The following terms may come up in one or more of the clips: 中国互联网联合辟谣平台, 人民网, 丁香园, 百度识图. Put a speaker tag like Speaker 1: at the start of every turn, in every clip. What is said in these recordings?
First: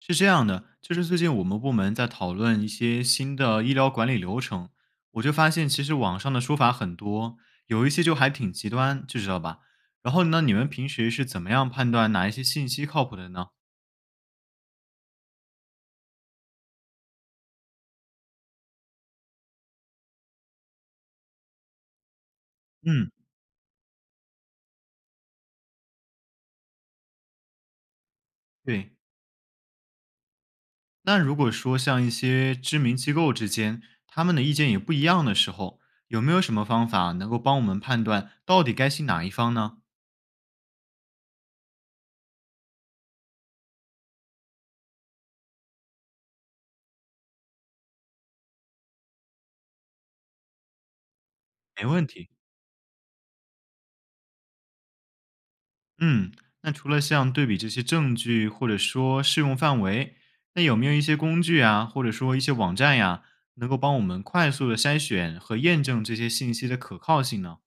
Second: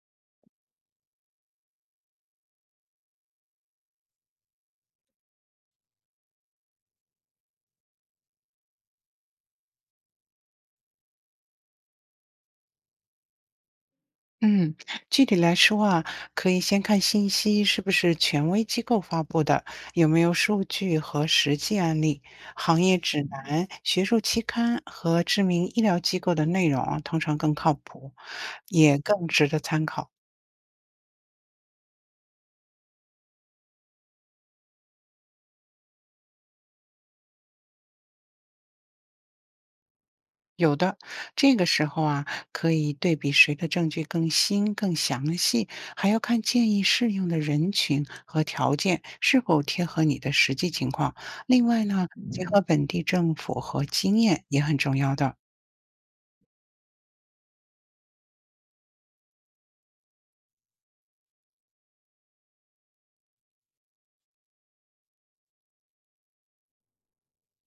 Speaker 1: 是这样的，就是最近我们部门在讨论一些新的医疗管理流程，我就发现其实网上的说法很多，有一些就还挺极端，就知道吧？然后呢，你们平时是怎么样判断哪一些信息靠谱的呢？
Speaker 2: 嗯，具体来说啊，可以先看信息是不是权威机构发布的，有没有数据和实际案例，行业
Speaker 1: 嗯，
Speaker 2: 指南、学术期刊和知名医疗机构的内容啊通常更靠谱，
Speaker 1: 对。
Speaker 2: 也更值得参考。
Speaker 1: 那如果说像一些知名机构之间，他们的意见也不一样的时候，有没有什么方法能够帮我们判断到底该信哪一方呢？
Speaker 2: 有的，这个时候啊，可以对比谁的证据更新、更详细，还要看建议适用的人群和条件是否贴合你的实际情况。另外
Speaker 1: 没问
Speaker 2: 呢，
Speaker 1: 题。
Speaker 2: 结合本地政府和经验也很重要的。
Speaker 1: 嗯，那除了像对比这些证据，或者说适用范围，那有没有一些工具啊，或者说一些网站呀，能够帮我们快速的筛选和验证这些信息的可靠性呢？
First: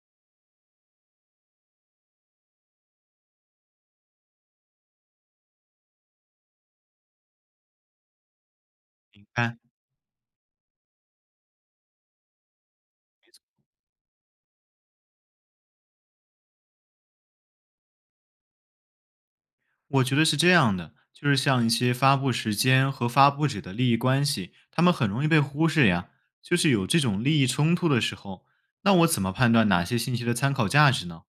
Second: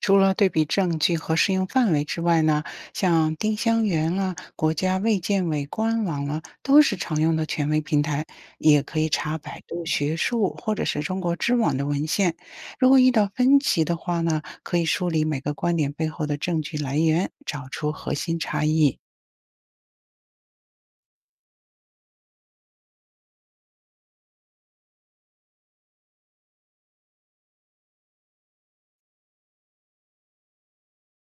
Speaker 2: 除了对比证据和适用范围之外呢，像丁香园啊、国家卫健委官网啦，都是常用的权威平台，也可以
Speaker 1: 你
Speaker 2: 查
Speaker 1: 看，
Speaker 2: 百度学术或者是中国知网的文献。如果遇到分歧的话呢，可以梳理每个观点背后的证据来源，找出核心差异。
Speaker 1: 我觉得是这样的，就是像一些发布时间和发布者的利益关系，他们很容易被忽视呀。就是有这种利益冲突的时候，那我怎么判断哪些信息的参考价值呢？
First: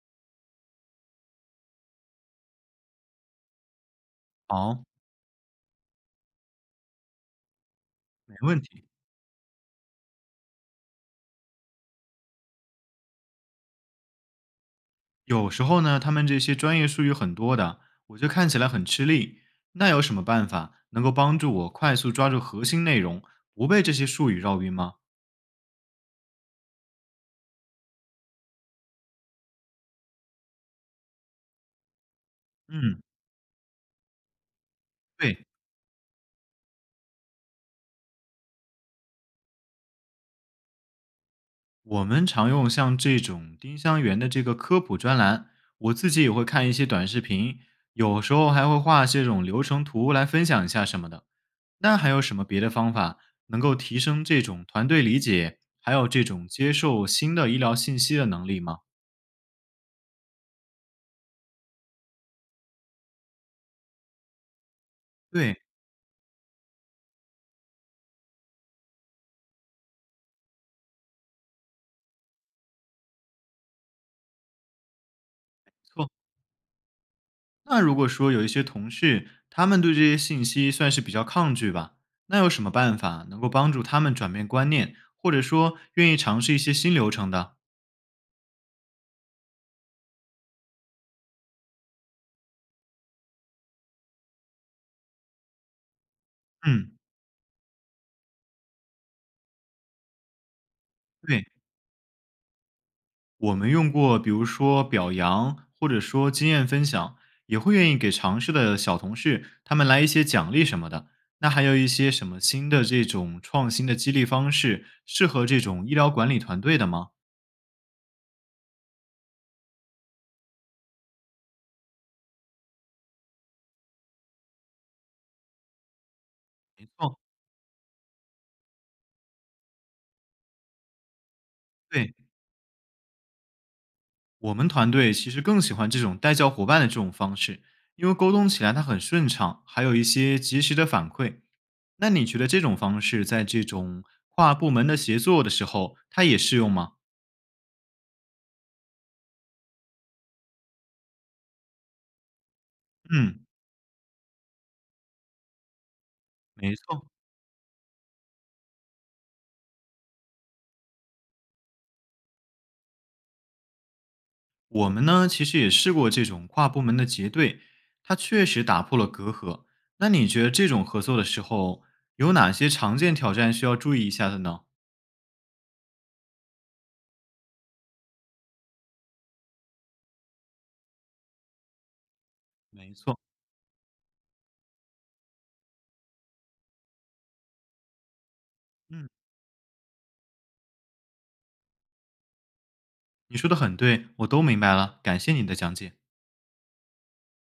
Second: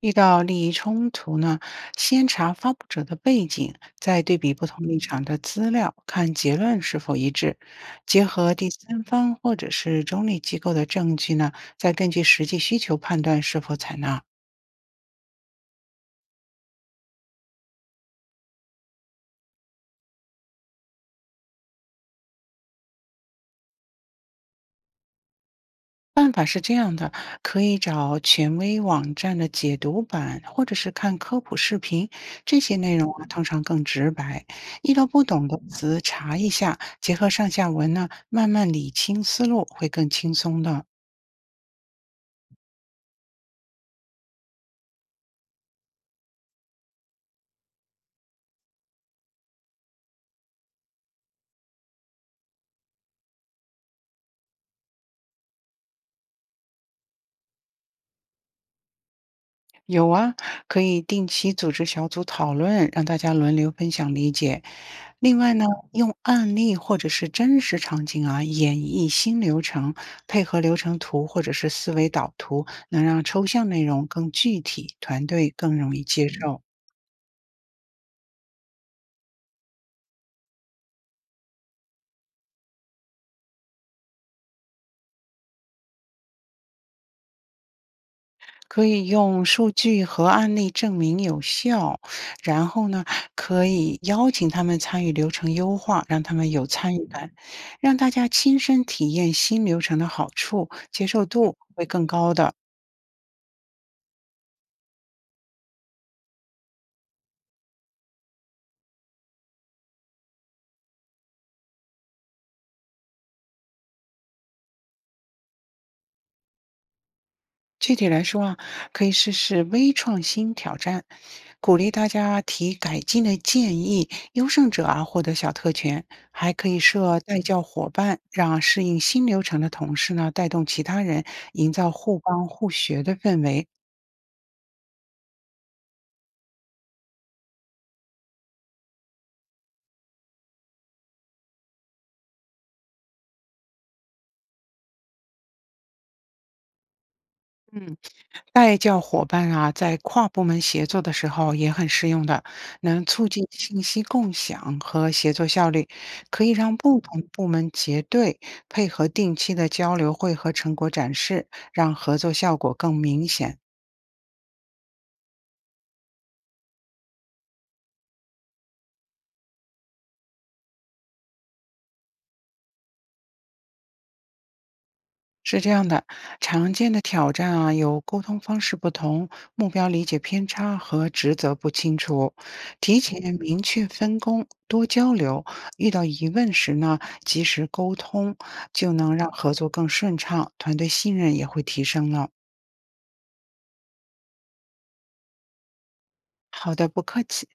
Speaker 2: 遇到利益冲突呢，先查发布者的背景，再对比不
Speaker 1: 好，
Speaker 2: 同立场的资料，看结论是否一致。结
Speaker 1: 没
Speaker 2: 合
Speaker 1: 问
Speaker 2: 第
Speaker 1: 题。
Speaker 2: 三方或者是中立机构的证据呢，再根据实际需求判断是否采纳。
Speaker 1: 有时候呢，他们这些专业术语很多的，我就看起来很吃力。那有什么办法能够帮助我快速抓住核心内容，不被这些术语绕晕吗？
Speaker 2: 办法是这样的，可以找权威网站的解读版，或者是看科普视频，这些内
Speaker 1: 嗯，
Speaker 2: 容啊通常更直白。遇到不懂
Speaker 1: 对，
Speaker 2: 的词查一下，结合上下文呢，慢慢理清思路会更轻松的。
Speaker 1: 我们常用像这种丁香园的这个科普专栏，我自己也会看一些短视频，有时候还会画这种流程图来分享一下什么的。那还有什么别的方法能够提升这种团队理解，还有这种接受新的医疗信息的能力吗？
Speaker 2: 有啊，可以定期组织小组讨论，让大家轮流分享理解。另外
Speaker 1: 对，
Speaker 2: 呢，用案例或者是真实场景啊，演绎新流程，配合流程图或者是思维导图，能让抽象内容更具体，团队更容易
Speaker 1: 错。
Speaker 2: 接受。
Speaker 1: 那如果说有一些同事，他们对这些信息算是比较抗拒吧，那有什么办法能够帮助他们转变观念，或者说愿意尝试一些新流程的？
Speaker 2: 可以用数据和案例证明有效，然后呢，可以邀请他们参与流程优化，让他们有参
Speaker 1: 嗯，
Speaker 2: 与感，让大家亲身体验新流程的好处，接受
Speaker 1: 对，
Speaker 2: 度会更高的。
Speaker 1: 我们用过，比如说表扬，或者说经验分享，也会愿意给尝试的小同事他们来一些奖励什么的。那还有一些什么新的这种创新的激励方式，适合这种医疗管理团队的吗？
Speaker 2: 具体来说啊，可以试试微创新挑战，鼓励大家提改进的建议，优胜者啊获得小特权，还可以
Speaker 1: 没错，
Speaker 2: 设带教伙伴，让适应新流程的同事呢带动其他人，营造
Speaker 1: 对，
Speaker 2: 互帮互学的氛围。
Speaker 1: 我们团队其实更喜欢这种带教伙伴的这种方式，因为沟通起来它很顺畅，还有一些及时的反馈。那你觉得这种方式在这种跨部门的协作的时候，它也适用吗？
Speaker 2: 嗯，带教伙伴啊，在跨部门协作的时候也很适用的，能促
Speaker 1: 嗯，
Speaker 2: 进信息共享和协作效率，可以
Speaker 1: 没
Speaker 2: 让不
Speaker 1: 错，
Speaker 2: 同部门结对，配合定期的交流会和成果展示，让合作效果更明显。
Speaker 1: 我们呢其实也试过这种跨部门的结对，它确实打破了隔阂。那你觉得这种合作的时候，有哪些常见挑战需要注意一下的呢？
Speaker 2: 是这样的，常见的挑战啊，有沟通方式不同、目标理解偏差和职责不清楚。
Speaker 1: 没
Speaker 2: 提
Speaker 1: 错，
Speaker 2: 前明确分工，多交流，遇到疑问时呢，及时沟通，就
Speaker 1: 嗯，
Speaker 2: 能让合作更顺畅，团队信任也会提升了。
Speaker 1: 你说的很对，我都明白了，感谢你的讲解。
Speaker 2: 好的，不客气。